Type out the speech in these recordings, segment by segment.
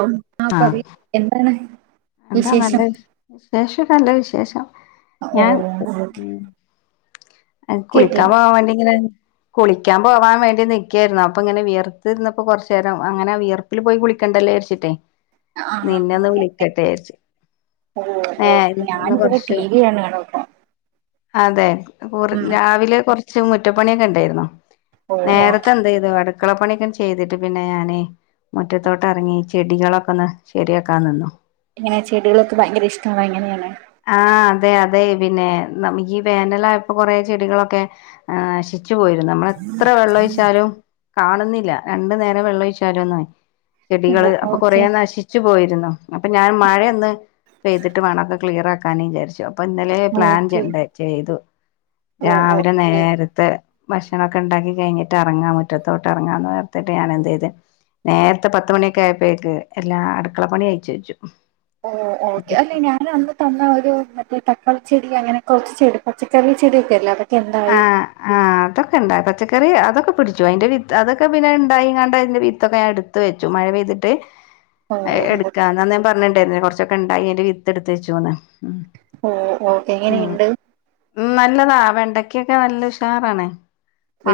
ആഹ് പറയു എന്താണ് എന്ത നല്ല വിശേഷം വിശ് വിശേഷൊക്ക നല്ല വിശേഷം ഓ ഞാൻ ഓക്കെ, ഉം കേട്ടില്ല കുളിക്കാ പോവാൻ വേണ്ടി ഇങ്ങനെ കുളിക്കാൻ പോവാൻ വേണ്ടി നിക്കെര്ന്നു അപ്പൊ ഇങ്ങനെ വിയർത്തിര്ന്നപ്പൊ കൊറ്ച്ചേരം അങ്ങനെ വിയർ പ്പില് പോയി കുളിക്കണ്ടലെ വിചാരിച്ചിട്ടെ ആഹ് നിന്നൊന്ന് വിളിക്കട്ടേ ര്ച്ചു ഓഹ് ഓഹ് ഞാനിവിടെ ട്ടീ. വി കാണാണൊ അതെ കൊറ് രാവിലെ കൊറ്ച്ച് മുറ്റപ്പണിയൊക്കെണ്ടേർന്നു ഓ ഓക്കെ നേരത്തെ എന്തീത്‌ അട്ക്കള പണിയൊക്കൺ ചെയ്തിട്ട് പിന്ന ഞാന് മുറ്റത്തോട്ടെറങ്ങി ചെടികളൊക്കൊന്ന് ശരിയാക്ക നിന്നു എങ്ങനെ ചെടികളൊക്ക ഭയങ്കര ഇഷ്ട്ടാണൊ എങ്ങനേണ് ആഹ് അതെ അതെ പിന്നെ നമിക്കീ വേനലായപ്പൊ കൊറേ ചെടികളൊക്കെ ഏഹ് നശി ച്ചു പോയിരുന്നു നമ്മളെത്ര വെള്ളൊഴിച്ചാലും കാണ്ന്നില്ല രണ്ട് നേരം വെള്ള ഒഴിച്ചാലൊന്നു ചെടികള് ഓ അപ്പൊ കൊറേ ഓക്കെ നശി ച്ചു പോയിരുന്നു അപ്പൊ ഞാൻ മഴയൊന്ന് പെയ്തിട്ട് വേണൊക്ക ക്ലിയറാക്കാന് ചാരിച്ചു ഇപ്പൊ ഇന്നലെ പ്ലാൻ ഓക്കെ ചെണ്ടെ ചെയ്തു ഓ രാവിലെ ഓക്കെ നേരത്തെ ഭക്ഷണൊക്ക ഇണ്ടാക്കി കഴ്ഞ്ഞിട്ട് എറങ്ങ മുറ്റത്തോട്ട് എറങ്ങാന്ന് ഓർത്തിട്ട് ഞാൻ എന്തീത് നേര്ത്തെ പത്ത് മണിയൊക്കെ ആയപ്പേക്ക് എല്ലാ അട്ക്കള പണി കയിച്ച് വെച്ചു ഓഹ് ഓക്കെ എന്നിട്ട് അല്ലേ ഞാ ഞാനന്ന് തന്ന ഒരു മറ്റേ തക്കാളി ചെടി അങ്ങനെ കൊറച്ച് ചെടി പച്ചക്കറി ചെടിയൊക്കെ ഇല്ലെ ആഹ് ആഹ് അതൊക്കണ്ട് പച്ചക്കറി അതൊക്കെ പിട്ച്ചു അയ്ന്റെ വിത്ത് അതൊക്കെ പിന്നെണ്ടായിങ്ങാണ്ട് അയ്ന്റെ വിത്തൊക്ക ഞാൻ ഇട് ത്ത് വെച്ചു മഴ പെയ്തിട്ട് ഓ എ എട്ക്കാന്നന്ന് ഞാൻ പറഞ്ഞിണ്ടാര്ന്ന് കൊറച്ചൊക്കെ ഇണ്ടായി അയ്ന്റെ വിത്തെട്ത്തെച്ചൂന്ന് ഉം ഓഹ് ഓഹ് എങ്ങനെ ഇണ്ട് ഉം നല്ലതാ വെണ്ടക്കൊക്കെ നല്ല ഉഷാറാണ്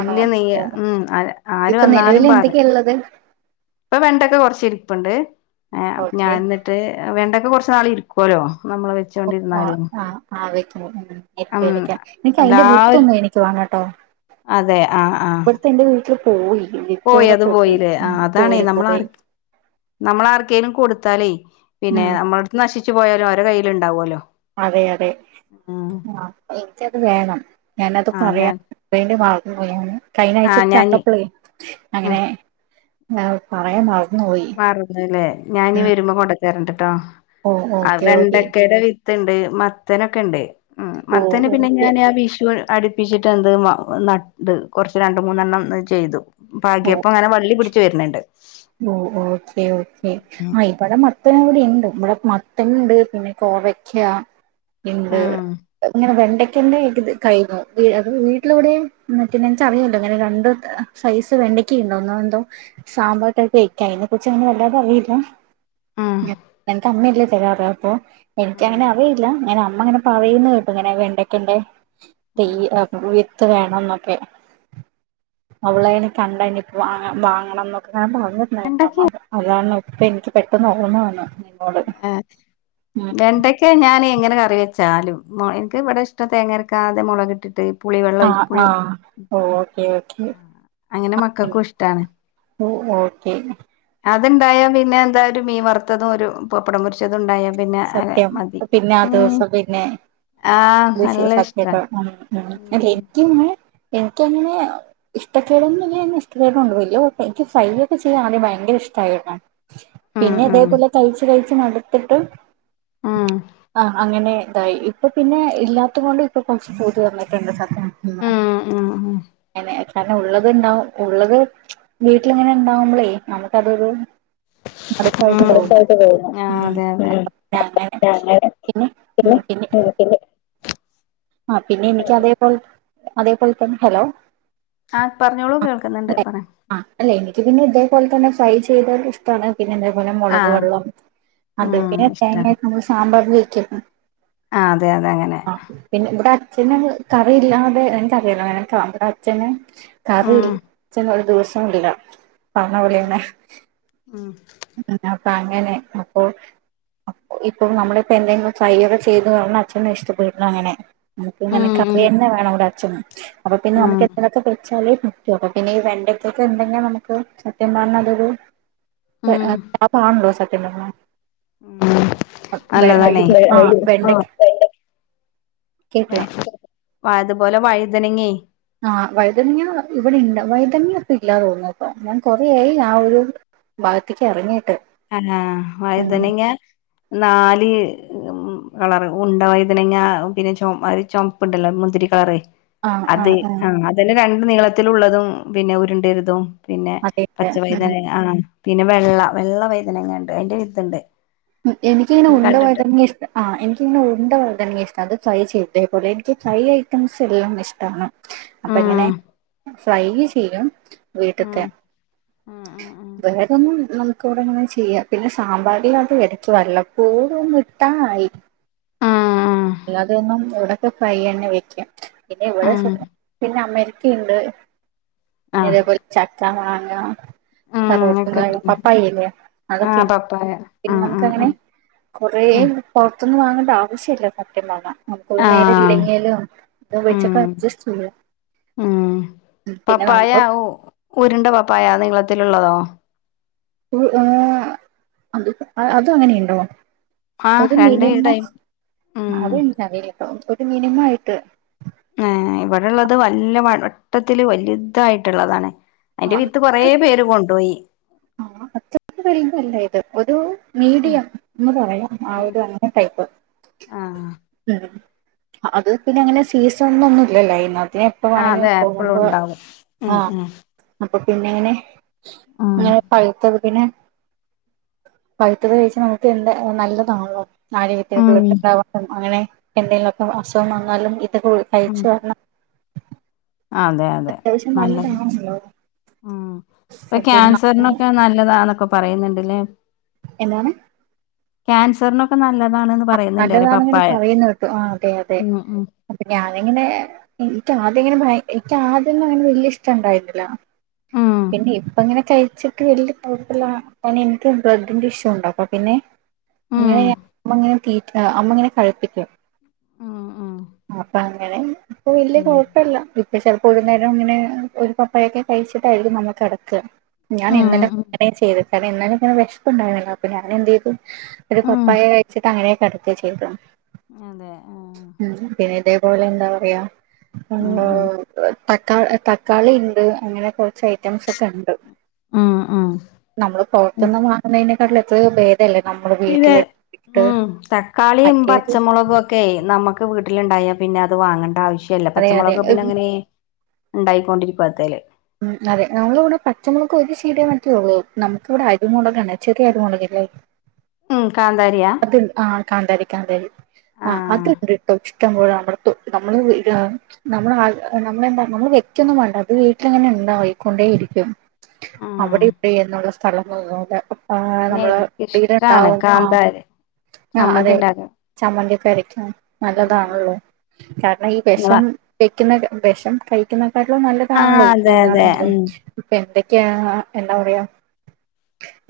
ആണോ നെയ്യ് ഓ ഉം അര് ആര് ഇപ്പൊ വന്നാലും നിലവിൽ പറിം എന്തൊക്കെയാ ഉള്ളത് ഇപ്പൊ വെണ്ടക്ക കൊറ്ച്ച് ഇരിപ്പ്ണ്ട് ആഹ് ഞാൻ ഓക്കെ ഇന്ന്ട്ട് വെണ്ടക്ക കൊറ്ച്ച് നാൾ ഇരിക്കോലൊ നമ്മളെ ഓഹ് ആഹ് ആഹ് അത് വെക്കുമ്പൊ ഉം ഉം വെക്കൂരിക്ക നിക്ക് അയിന്റെ വിത്തൊന്ന് എനിക്ക് വേണട്ടോ ഏഹ് ആഹ് ആഹ് അവിട്ത്തെ ഇന്റെ വീട്ട്ല് പോയി വിത്തോട പോയി പോയി പോയി നമ്മള് ആർക്കേലും കൊട്ത്താലേ പിന്നെ ഉം നമ്മള അടുത്ത് നശിച്ചു പോയാലും അവര കയ്യില് ഇണ്ടാവോലൊ. അതെ അതെ ആഹ് എനിക്കത് വേണം ഞാനത് ആ പറയാ ഞാൻ വേണ്ടി മറന്നു പോയാണ് കഴിഞ്ഞ ആ ആഴ്ച ഞാന് കണ്ടപ്പളേ ഉം അങ്ങനെ ഞാനത് പറയാ മറന്നു. പോയി മറന്നുലേ ഞാ ഇനി ഉം വരുമ്പൊ കൊണ്ടത്തരണ്ട്ട്ടോ ഓ ആഹ് ഓക്കെ ഓക്കെ വെണ്ടക്കേടെ വി ണ്ട് മത്തനൊക്ക ഇണ്ട് ഉം ഓ മത്തന് പിന്ന ഓക്കെ ഞാനാ വിഷു അടുപ്പിച്ചിട്ട് എന്ത് നട്ട് കൊറ്ച്ച് രണ്ട് മൂന്നെണ്ണം ചെയ്തു പാഗ്യേപ്പം അങ്ങനെ വള്ളി പിടിച്ച് വർണ് ണ്ട്. ഓഹ് ഓക്കെ ഓക്കെ ഉം ആയ് ഇവടെ മത്തനു കുടി ഇണ്ട് ഇവടെ മത്തൻണ്ട് പിന്ന കോവയ്ക്ക്യാ ഇണ്ട് ഉം ഇങ്ങനെ വെണ്ടയ്ക്കന്റെ ഇത് കയിഞ്ഞു അത് വീട്ടിലെവിടെ മറ്റേനച്ച അറിയാലൊ ഇങ്ങനെ രണ്ട് സൈസ് വെണ്ടക്കേണ്ടോന്ന് എന്തൊ സാമ്പാർ വെക്കാൻ അനെകുറിച്ച് അനെ വല്ലാതെ അറിയില്ല ഉം നക്ക് അമ്മല്ലേ തരാറ് അപ്പൊ ഉം എനിക്കങ്ങനെ അറിയില്ല ഞാൻ അമ്മ ഇങ്ങനെ പറയുന്ന്‌ കേട്ടു ഇങ്ങനെ വെണ്ടക്കെന്റെ [unintelligible] ഉം ത്ത് വേണം ന്നൊക്കെ അവളതിന് കണ്ട പ്പ വാങ്ങ വാങ്ങണം എന്നൊക്കെ ഞാൻ പറഞ്ഞിട്ടരുന്നായിരുന്നു വെണ്ടയ്ക്ക അമ്മത് അതാണ് ഇപ്പൊ എനിക്ക് പെട്ടെന്ന് ഓർമ്മ വന്ന് ആഹ് വെണ്ടക്ക് ക്കെ ഞാൻ എങ്ങനെ കറി വെച്ചാലും മ് എനിക്ക് ഇവിടെ ഇഷ്ടം തേങ്ങരക്കാതെ മുളകിട്ടിട്ട് പുളിവെള്ളം ആ പുളി ആ ഓക്കെ ഓക്കേ അങ്ങനെ മക്കൾക്കും ഇഷ്ടാണ് [unintelligible] ഓ ഓക്കേ അത്ണ്ടായാ പിന്നെ എന്താ ഒരു മീൻ വറുത്തതും ഒരു പപ്പടം പൊരിച്ചതുണ്ടായാ പിന്നെ അത് സത്യം മതി പിന്നെ ആ ഉം ദിവസം പിന്നെ ആഹ് നല്ല ഇഷ്ടാ ഉം എക്ക് നെ എനിക്കങ്ങനെ ഇഷ്ടക്കേടൊന്നുല്ല ന്ന ഇഷ്ട [unintelligible] എനിക്ക് ഫ്രെയ് ഒക്കെ ചെയ്യാൻ ആദ്യം ഭയങ്കര ഇഷ്ടായിരുന്നു. ഉം പിന്നെ ഉം ഇതേപോലെ കയിച്ചു കയിച്ചു മടുത്തിട്ട് ഉം ആ അങ്ങനെ ഇതായി ഇപ്പൊ പിന്നെ ഇല്ലാത്ത കൊണ്ട് ഇപ്പൊ കുറച്ച് [unintelligible] വന്നിട്ടുണ്ട് [unintelligible] ഉം ഉം [unintelligible] കാരണം ഉള്ളത്ണ്ടാവ ഉള്ളത് വീട്ടിലിങ്ങനെ ഉണ്ടാവുമ്പോളേ നമുക്കതൊരു ആ മടുപ്പായിട്ട് [unintelligible] ആ അതെ അതെ അങ്ങെനെ ആങ്ങെളെടെ പിന്നെ [unintelligible] ആ പിന്നെ എനിക്ക് അതേപോലെ അതേപോലെ തന്നെ ഹലോ ആ പറഞ്ഞോളൂ കേൾക്കുന്നുണ്ട് അല്ലെ പറയാം ആ അല്ലേ എനിക്ക് പിന്നെ ഇതേപോലെ തന്നെ ഫ്രൈ ചെയ്താലും ഇഷ്ട്ടാണ് പിന്നെ അതേപോലെ മുളക് ആഹ് വെള്ളം അത് ഉം പിന്നെ ഇഷ്ടാണ് തേങ്ങക്കെ നമ്മൾ സാമ്പാർ വെക്കുന്ന ആ അതെ അതെ അങ്ങനെ പിന്നെ ഇവിടെ അച്ഛൻ കറിയില്ലാതെ [unintelligible] അച്ഛന് കറി ഇൽ ഉം അച്ഛന് ഒരു ദിവസം ഇല്ല പറഞ്ഞ പടി ഉം തന്നെ ഉം ഇപ്പ അങ്ങനെ അപ്പൊ അപ് ഇപ്പ നമ്മളിപ്പോ എന്തെങ്കിലും ട്രൈ ഒക്കെ ചെയ്ത് [unintelligible] അച്ഛന് ഇഷ്ടപ്പെടണം അങ്ങനെ നമുക്ക് ഇങ്ങനെ ഉം കറി തന്നെ വേണം ഇവിടെ അച്ഛനും അപ്പൊ പിന്നെ ഉം നമുക്ക് എന്തൊക്കെ വെച്ചാലേ അപ്പൊ പിന്നെ ഈ വെണ്ടയ്ക്കൊക്കെന്തെങ്കാ നമുക്ക് സത്യം പറഞ്ഞാ അതൊരു ത് ഉം അ [unintelligible] ആണോ സത്യം പറഞ്ഞാ ഉം അപ് വെ അ ഇ നല്ലതാണേ അ വെണ്ടയ്ക്ക് [unintelligible] അതുപോലെ വഴുതനങ്ങി - ആഹ് വഴുതനങ്ങ ഇവിടെ ഇല്ല വഴുതനങ്ങയൊക്കെ ഇല്ലാ തോന്നുന്നു പ്പോ ഞാൻ കൊറെയായി ആ ഒരു ഭാഗത്തേക്ക് ഇറങ്ങിട്ട് ആ ആഹ്‌ വയതനങ്ങ നാല് ഉം കളറ് ഉണ്ട വൈതനങ്ങ പിന്നെ ചൊ അഹ്‌ ചുമപ്പു ണ്ടല്ലോ മുന്തിരി കളറ് ആ ആ അത് ആ ആഹ്‌ അതെന്നെ രണ്ണ്ട് നീളത്തിലുള്ളതും പിന്നെ ഉരുണ്ടേതും. പിന്നെ അതെ അതെ ഉം പച്ചവയ്തന ആഹ്‌ പിന്നെ വെള്ള വെള്ള വയ്തനങ്ങണ്ട് അതിന്റെ വിത്ത്ണ്ട്. എനിക്കങ്ങനെ ഉണ്ടവയ്തനങ്ങ ഇഷ് ആഹ്‌ എനിക്കിങ്ങനെ ഉണ്ട വയ്തനങ്ങ ഇഷ്ട അത്ഫ്രൈ ചെയ്തേ ഇതെ പോലെ എനിക്ക് ഫ്രൈ ഐറ്റംസ് എല്ലാം ഇഷ്ടണ്. അപ്പ എങ്ങനെ ഉം ഫ്രൈ ചെയ്യും? വീട്ടത്തെ ഉം ഉം ഉം വേഗൊന്നും. നമുക്കിവിടെങ്ങനെ ചെയ്യാം പിന്നെ സാമ്പാറിൽ അത് എടക്ക് വല്ലപ്പോഴും ഒന്ന് ഇട്ടാലായി. ഉം അല്ലാതെയൊന്നും ഇവിടെൊക്കെ ഫ്രൈന്നെ വെക്ക. പിന്നെ ഉം ഇവിടെ ഉം പിന്നെ അമ്മക്ക്. ഒക്കെണ്ട് പിന്നെ ആഹ് അതേപോലെ ചക്കാ, മാങ്ങാ. ഉം കറിവേപ്പില ഒക്കെണ്ട് പപ്പായയ്ല്ലേ ആഹ് അതൊക്കെണ് പപ്പായ പിന്നെ ആഹ് ആഹ് നമുക്ക്ങ്ങനെ ആഹ് കുറെ പുറത്തൊന്ന് വാങ്ങണ്ട ആവശ്യ ഇല്ല സത്യം പറഞ്ഞ. നമുക്കൊരു ആഹ് നേരം ആഹ് ഇല്ലെങ്കിലും. ഇത് ഉം വെച്ചക്കെ അഡ്ജസ്റ്റ് ചെയ്യാ. ഉം പിന്നെ പപ്പായ നമ്മൾ ഉരുണ്ട പപ്പായ നീളത്തിലുള്ളതോ? ഇഹ്‌ അത് അങ്ങനെയുണ്ടോ? ആഹ് ഒരു രണ്ട് മിനിമം ടൈം ഉം അത് എനിക്കറിയില്ല ട്ടോ ഒരു മിനിമം ആയിട്ട്. ഏഹ്‌ ഇവിടെള്ളത് വല്ല വട്ടത്തില് വലുതായിട്ടുള്ളതാണ്. അയിന്റെ ആഹ് വീത്ത് കൊറ പേര് കൊണ്ടോയി. ആഹ്‌ അത്റക്ക്‌ വലുതല്ല ഇത് ഒരു ഉം മീഡിയം എന്ന് പറയാം. ആഹ്‌ ഒരു അങ്ങനത്തെ ടൈപ്പ്. ആഹ്‌ ഉം അത് പിന്നെ അങ്ങനെ സീസൺണൊ ന്നുല്ലല്ലോ അയ്നമതോ. എപ്പ ആഹ് വേണെങ്കിലും അതെ എപ്പഴും പോകുമ്പോ ഉണ്ടാവും ഉം ആഹ്‌ ഉം അപ്പൊ പിന്നെ ഇങ്ങനെ ഉം ഇങ്ങനെ പുഴ്ത്തത് പിന്നെ. പഴുത്തത് കഴിച്നമുക്ക് എന്താ നല്ലതാണല്ലോ ആരോഗ്യത്തെ ഉം ബ്ലഡ്ണ്ടാവും അങ്ങനെ. എന്തെങ്കലിലൊക്കെ അസുഖം വന്നാലും ഇതൊക്കെ ഉം കഴച്ച്ന് പറഞ്ഞ അതെ അതെ അത്യാവശ്യം നല്ലത് നല്ലതാണല്ലോ ഉം ഇപ്പൊ പിന്നെ ക്യാൻസറിനെ ക്കെ നല്ലതാന്നൊക്കെ പറയുന്നുണ്ട്ല്ലേ? എന്താണ്. ക്യാൻസറിനൊക്കെ നല്ലതാണ്. ആഹ്‌ നല്ലതാണ്ങ്ങനെ പറയുന്നത് കേട്ടു ആഹ്‌ അതെ അതെ ഉം ഉം അപ്പൊ ഞാനിങ്ങനെ എനിക്ക് ആദ്യം ഇങ്ങനെ ഭയ എനിക്ക ആദ്യൊന്നും അങ്ങനെ വല്യ ഇഷ്ടം ഇണ്ടായിരുന്നില്ല. ഉം പിന്നെ ഇപ്പങ്ങനെ കഴിച്ചിട്ട് വല്യ കൊഴപ്പല്ല. ഇക്ക് ബ്രെഡിന്റെ ഇഷു ഉണ്ണ്ടാകും അപ്പൊ പിന്നെ ഉം അങ്ങനെയാവുമ്പോങ്ങനെ തീറ്റ അമ്മങ്ങനെ കഴിപ്പിക്കും. ഉം ഉം അപ്പൊ ങ്ങനെ ഇപ്പൊ വല്യ ഉം കുഴപ്പല്ല ഇപ്പ ചേൽ ഒരു നേരം ഇങ്ങനെ ഒരു പപ്പഴയൊക്കെ കഴിച്ചിട്ടായിരിക്കും നമ്മൾ കെടക്ക. ഞാൻ ഉം ഉം ഇന്നലെങ്ങന ചെയ്തത് കാരണം ഇന്നലെങ്ങനെ വെഷപ്പുണ്ടായിരുന്നീല്ല അപ്പ ഞാന്എന്ത്യ്തു. ഒരു ഉം പപ്പായ കഴിച്ചിട്ട്. അങ്ങനെ കെടക്കാ ചെയ്തത്. അതെ ആഹ് ഉം പിന്നെ ഇതേപോലെ എന്താ പറയാ ഉം ഇഹ്‌ ഉം തക്കാ തക്കാളിണ്ട് അങ്ങനെ കൊറച്ച് ഐറ്റംസ്ക്കെ ഇണ്ട്. ഉം ഉം നമ്മള് പുറത്തുന്ന് വാങ്ങുന്നതിനേക്കാട്ടിൽ എത്രയോ ബേ ദല്ലേ നമ്മള് പിന്നെ വീട്ടില് ഇട്ട്ട് ഉം മറ്റേത്. ക്കെ നമ്മുക്ക് വീട്ടിലുണ്ടായ പിന്നെ അത് വാങ്ങണ്ട ആവശ്യല്ല. അതെ പച്ചമുളകൊക്കെ അതെ പിന്നെ അങ്ങനെ. ഉണ്ടായിക്കൊണ്ടിരിക്ക ത്തേല് ഉം അതെ നമ്മളിവിടെ പച്ചമുളക് ഒരു ചീടേ മാറ്റേള്ളൂ നമുക്ക് ഇവിടെ അരി മുളകാണ് ചെറിയ അരി മുളകില്ലേ. ഉം കാന്താരിയാ ആഹ്‌ കാന്തരി കാന്താരി ആഹ്‌ ആഹ് അത്ണ്ട് ട്ടൊ ഇഷ് കുമ്പ നമ്മ നമ്മള് ഇത് നമ്മൾ നമ്മളെ എന്താ നമ്മള് വ്യക്യൊന്നും വേണ്ട അത് വീട്ടിലിങ്ങനെ ഉണ്ടായിക്കൊണ്ടേ ഇരിക്കും. അവിടെ ഉം ഇവിടെ എന്നുള്ള സ്ഥലം തോന്നുല്ല നമ്മള് എനിക്കിഷ്ടാണ് ഇയിലണ്ടാവും ആ കാന്താരി ആഹ് ചമ്മന്തി അതെ ഉണ്ടാക്കാൻ ചമ്മന്തിക്കെ അരക്കാൻ ഉം ഉം നല്ലതാണല്ലൊ കാരണം ഈ നിങ്ങളെ വെഷം വയ്ക്കുന്ന വിഷം കഴിക്കുന്നക്കാട്ടിലും ആഹ് നല്ലതാണല്ലോ ഇപ്പൊ അതെ അതെ ഒന്നാണെങ്കിലും ഉം ഇപ്പൊ എന്തൊക്കെയാ എന്താ പറയാ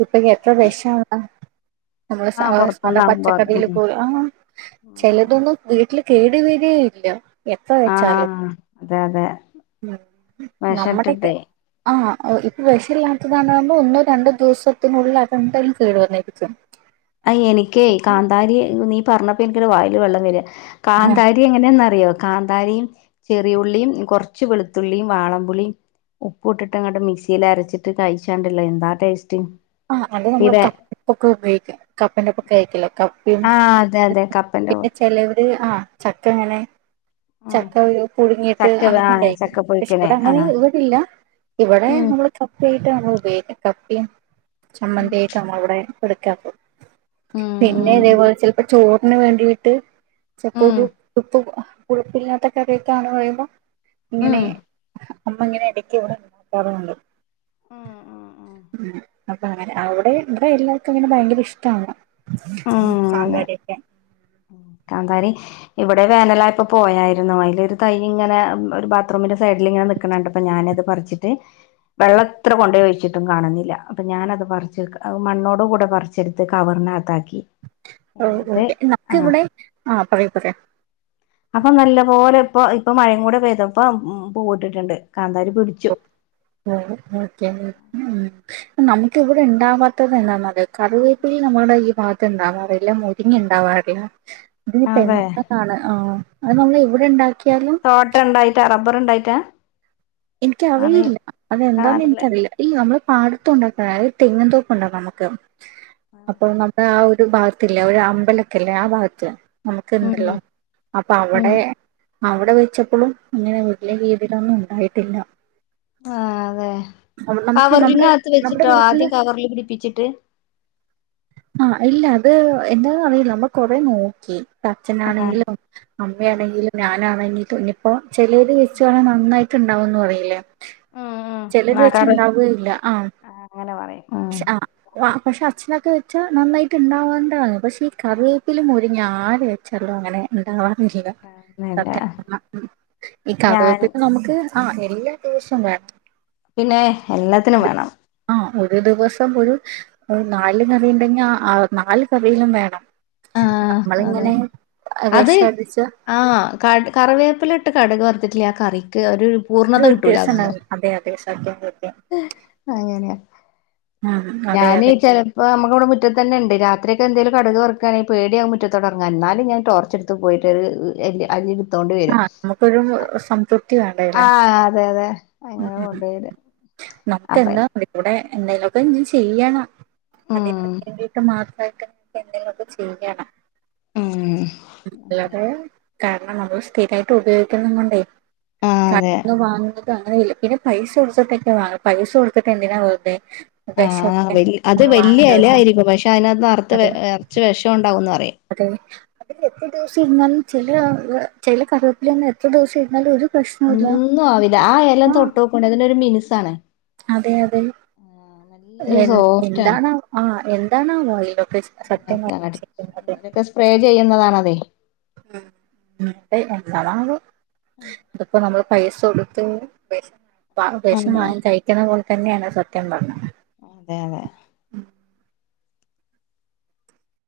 ഇപ്പൊ എത്ര വിഷ നമ്മള ആഹ് സാദാ പൊറത്തുന്നാവുമ്പോ പച്ചക്കറിയിൽ ഉം പോലും ആഹ ചെലതൊന്നും വീട്ടിൽ കേട് വരികയില്ല എത്ര വെച്ചാലും ആഹ് അതെ അതെ നമ്മുടേക്ക വെഷട്ടിട്ടെ ആഹ് ഇപ്പൊ വെ ഷല്ലാത്തതാകുമ്പൊ ഒന്നോ രണ്ടോ ദിവസത്തിനുള്ളിൽ അതെന്തായാലും കേടു വന്നിരിക്കും ആഹ് എനിക്കേ കാന്താരി നീ പറഞ്ഞപ്പൊ എനിക്കൊരു വായില് വെള്ളം വരിക കാന്താരി ക എങ്ങനെയന്ന അറിയോ കാന്താരിയും ചെറിയുള്ളിയും കൊറച്ച് വെളുത്തുള്ളിയും വാളൻ പുളിയും ഉപ്പ് ഇട്ടിട്ട് ഇങ്ങോട്ട് മിക്സിൽ അരച്ചിട്ട് കഴിച്ചാണ്ടല്ലൊ എന്താ ടേസ്റ്റ് ആഹ് അത് നമ്മള് ഇതെ കപ്പക്കൊക്കെ ഉപയോഗിക്കും കപ്പേന്റെ ഒപ്പം കഴി ക്കോലോ ആഹ് അതെ അതെ കപ്പന്റെ പിന്നെ കൂടെ ചെലര് ആഹ് ചക്ക ഇ ങ്ങനെ ഉം ചക്ക പുഴുങ്ങിയിട്ട് ചക്ക ആ അങ്ങനെ കഴിക്കും പക്ഷെ ചക്കപ്പുഴുക്കിനെ ഇവിടെ ആ അങ്ങനെ ഇവിടില്ല ഇവിടെ ഉം നമ്മള് കപ്പയായിട്ടാ നമ്മ ഉപയോഗിക്ക കപ്പയും ഉം ചമ്മന്തിയായിട്ട നമ്മള് ഇവിടെ എടുക്ക പ്പൊ ഉം പിന്നെ ഉം ഇതേപോലെ ചെൽ ച [unintelligible] ഇപ്പൊ ചോറിന് വേണ്ടീട്ട് ചെൽപ്പൊ ഉം ഒരു ഉപ്പ് കുഴപ്പില്ലാത്ത കറിയൊക്കാണ് പറയുമ്പൊ ഉം ഇങ്ങനെ അമ്മ ഇങ്ങനെ ഇടക്ക് ഇവിടെ ഉണ്ടാക്കാറുണ്ട് ഉം ഉം ഉം ഉ അപ്പൊ അങ്ങനെ അവിടെ ഇവിടെ എല്ലാവർക്കും അങ്ങനെ ഭയങ്കര ഇഷ്ട്ടമാണ് ഉം അതെ സാമ്പാറൊക്കെ കാന്താരി ഇവിടെ വേനലായപ്പൊ പോയായിരുന്നു അതിലൊരു തൈ ഇങ്ങനെ ഒരു ബാത്റൂമിന്റെ സൈഡിൽ ഇങ്ങനെനി ക്കണ കണ്ടപ്പൊ ഞാനത് പറിച്ചിട്ട് വെള്ളംത്ര കൊണ്ടൊഴിച്ചിട്ടും കാണുന്നില്ല അപ്പൊ ഞാനത് പറിച്ച് മണ്ണോടെ കൂടെ പറി ച്ചെടുത്ത് കവറിനകത്താക്കി ഓ എന്നിട്ട് ഓക്കെ ആ നമുക്കിവിടെ ആ പറയൂ പറയാം അപ്പൊ നല്ലപോലെ ഇപ്പൊ ഇപ്പ മഴയും കൂടെ പെയ്തപ്പ പൂ വിട്ടിട്ടുണ്ട് കാന്താരി പിടിച്ചു ഓക്കെ [unintelligible] നമുക്ക് ഇവിടെ ഉണ്ടാവാത് എന്താന്നറിയോ കറിവേപ്പുള്ളി നമ്മുടെ ഈ ഭാഗത്തുണ്ടാവാ റില്ല പിന്നെ ഉണ്ടാവാറില്ല [inaudible] ഇതിന് പെട്ടെന്നാണ് ആഹ് അത് നമ്മൾ എവിടെ ഉണ്ടാക്കിയാലും തോട്ടം ഉണ്ടായിട്ടാ റബ്ബർ ഉണ്ടായിട്ടാ അറി എനിക്കറിയില്ല അതെന്താന്ന് കാണില്ല എനിക്കറിയില്ല ഇല്ല നമ്മള് പാടത്ത ഉണ്ടാക്കാം അതായത് തെങ്ങിൻ തോപ്പ ഉണ്ട് നമുക്ക് അപ്പൊ നമ്മുടെ ആഹ് ഒരു ഭാഗത്തില്ലേ ഒരു അമ്പലോക്കെ ഇ ല്ലേ ആ ഭാഗത്ത് നമുക്ക് ഉം ഇണ്ടല്ലോ അപ്പൊ ഉം അവിടെ അവിടെ വെച്ചപ്പൊളും അങ്ങനെ വലിയ രീതിയിലൊന്നും ഉണ്ടായിട്ടില്ല ആഹ് അതെ അവിടെ നമുക്ക് നമ്മുടെ കവറിലിനകത്ത് നമ്മുടെ വെച്ചിട്ടോ വീട്ടില് ആദ്യം കവറില് പിടിപ്പിച്ചിട്ട് ആഹ് ഇല്ല അത് എന്താന്ന്‌ അറിയില്ല നമ്മൾ കൊറേ നോക്കി ആ അച്ഛനാണെങ്കിലും ആ അമ്മയാണെങ്കിലും ഞാനാണെങ്കിലും ന്നിപ്പൊ ചെലര് വെച്ചഴിഞ്ഞാൽ നന്നായി ട്ട് ണ്ടാവോന്ന് പറയില്ലേ ചെലര് ആ വെച്ച കറി ഉണ്ടാവുകയില്ല ആഹ് അങ്ങനെ പറയും ഉം ആഹ് പക്ഷെ അച്ഛനൊക്കെ വെച്ചാ നന്നായിട്ട് ഇണ്ടാവേണ്ടതാണ് ണ് പക്ഷെ ഈ കറിവേപ്പിലും മുരിങ്ങ ആര ചെല്ലോ അങ്ങനെ ഉണ്ടാവാണം ഇല്ല പിന്നെ ചെയ്യാം ഈ ഞാൻ കറിവേപ്പില നമുക്ക് ആഹ് എല്ലാ ദിവസോം വേണം പിന്നെ എല്ലാത്തിനും വേണം ആഹ് ഒരു ദിവസം ഒരു നാല് കറി ണ്ടെങ്കി ആ നാല് കറിയിലും വേണം. ആഹ് അതെ നമ്മളിങ്ങനെ അത് വെശടിച്ച് ആഹ് കട് കറിവേപ്പിലട്ട് കട്ക് വറ്ത്തിട്ടില്ലേ ആ കറിക്ക് ഒരു പൂർണത ഒരു കിട്ടൂല ദിവസം തോന്നുന്നു ഇണ്ടാവില്ല. അതെ അതെ സത്യം സത്യം. അങ്ങന്യാ ആഹ് ആഹ് അതെ യതെ പോ നമുക്ക് വടെ മുറ്റത്തെന്നെണ്ട് രാത്രി ക്കെന്തെലും കടക് വറ് ക്കാന് പേട്യാവും മുറ്റത്തോട്ടെർങ്ങാന് ന്നാലും ഞാൻ ടോർച്ചെട്ത്ത് പോയിട്ട് ഒര് എല്ല് അല്ലി [unintelligible] ത്തോണ്ട് ആ വെരും നമുക്കൊരു സംതൃപ്തി വേണ്ടേല്ലേ. ആഹ് അതെ യതെ അങ്ങനെ കൊണ്ട് വരും. നമക്ക് എന്നാ [unintelligible] ഇവടെ എന്നേലൊക്കെ എന്തിം ചെയ്യണം. അതിന് ഉം വേണ്ടിട്ട് മാത്രയിട്ട് നമക്കെന്തെലൊക്കെ ചെയ്യണം. ഉം അങ്ങനെ ല്ലത് കാരണം നമ്മള് സ്ഥിരായിട്ടുപയോഗിക്കുന്ന കൊണ്ടേ ആ ക അതെ [unintelligible] ഇപ്പങ്ങനയല്ല പിന്നെ പൈസ കൊട്ത്ത്ട്ടൊക്കെ വാങ്ങ പൈസ കൊട്ത്ത്ട്ടെന്തിനാ വെർതെ ആഹ് വെല് അത് വെല്ല്യെ എലായിരിക്കും പക്ഷെ അതിനകത്ത് നർത്ത് അതെ ഏഹ് നർച്ച് വെഷോണ്ടാവുന്ന് പറയും. അതെ അത് എത്ര ദിവസിര്ന്നാലും ചെലെ അഹ് ചെല കറിവേപ്പിലൊന്നും എത്ര ദിവസിര്ന്നാലും ഒരു പ്രശ്നവുമില്ല ഒന്നു ആവില്ല ആ എല തൊട്ടോക്കോണ്ടി അതിനൊരു മിൻസാണ്. അതെ യതെ എൻ സോഫ്റ്റ് ആണ് എന്താണാവോ ആഹ് എന്താണാവോ അയ്‌നൊക്കെ ചെ ഒക്കങ്ങട്ട് അതൊക്കെ സ്പ്രേ ചെയ്യുന്നതാണതെ. ഉം ഉം [unintelligible] എന്താണാവോ അതിപ്പോ നമ്മള് പൈസൊട്ത്ത് വേ വ വേഷം ആഹ് വാങ്ങി കഴിക്കുന്ന പോലെ തന്നെണ് സത്യം പർഞ്ഞ. അതെ അതെ യതെ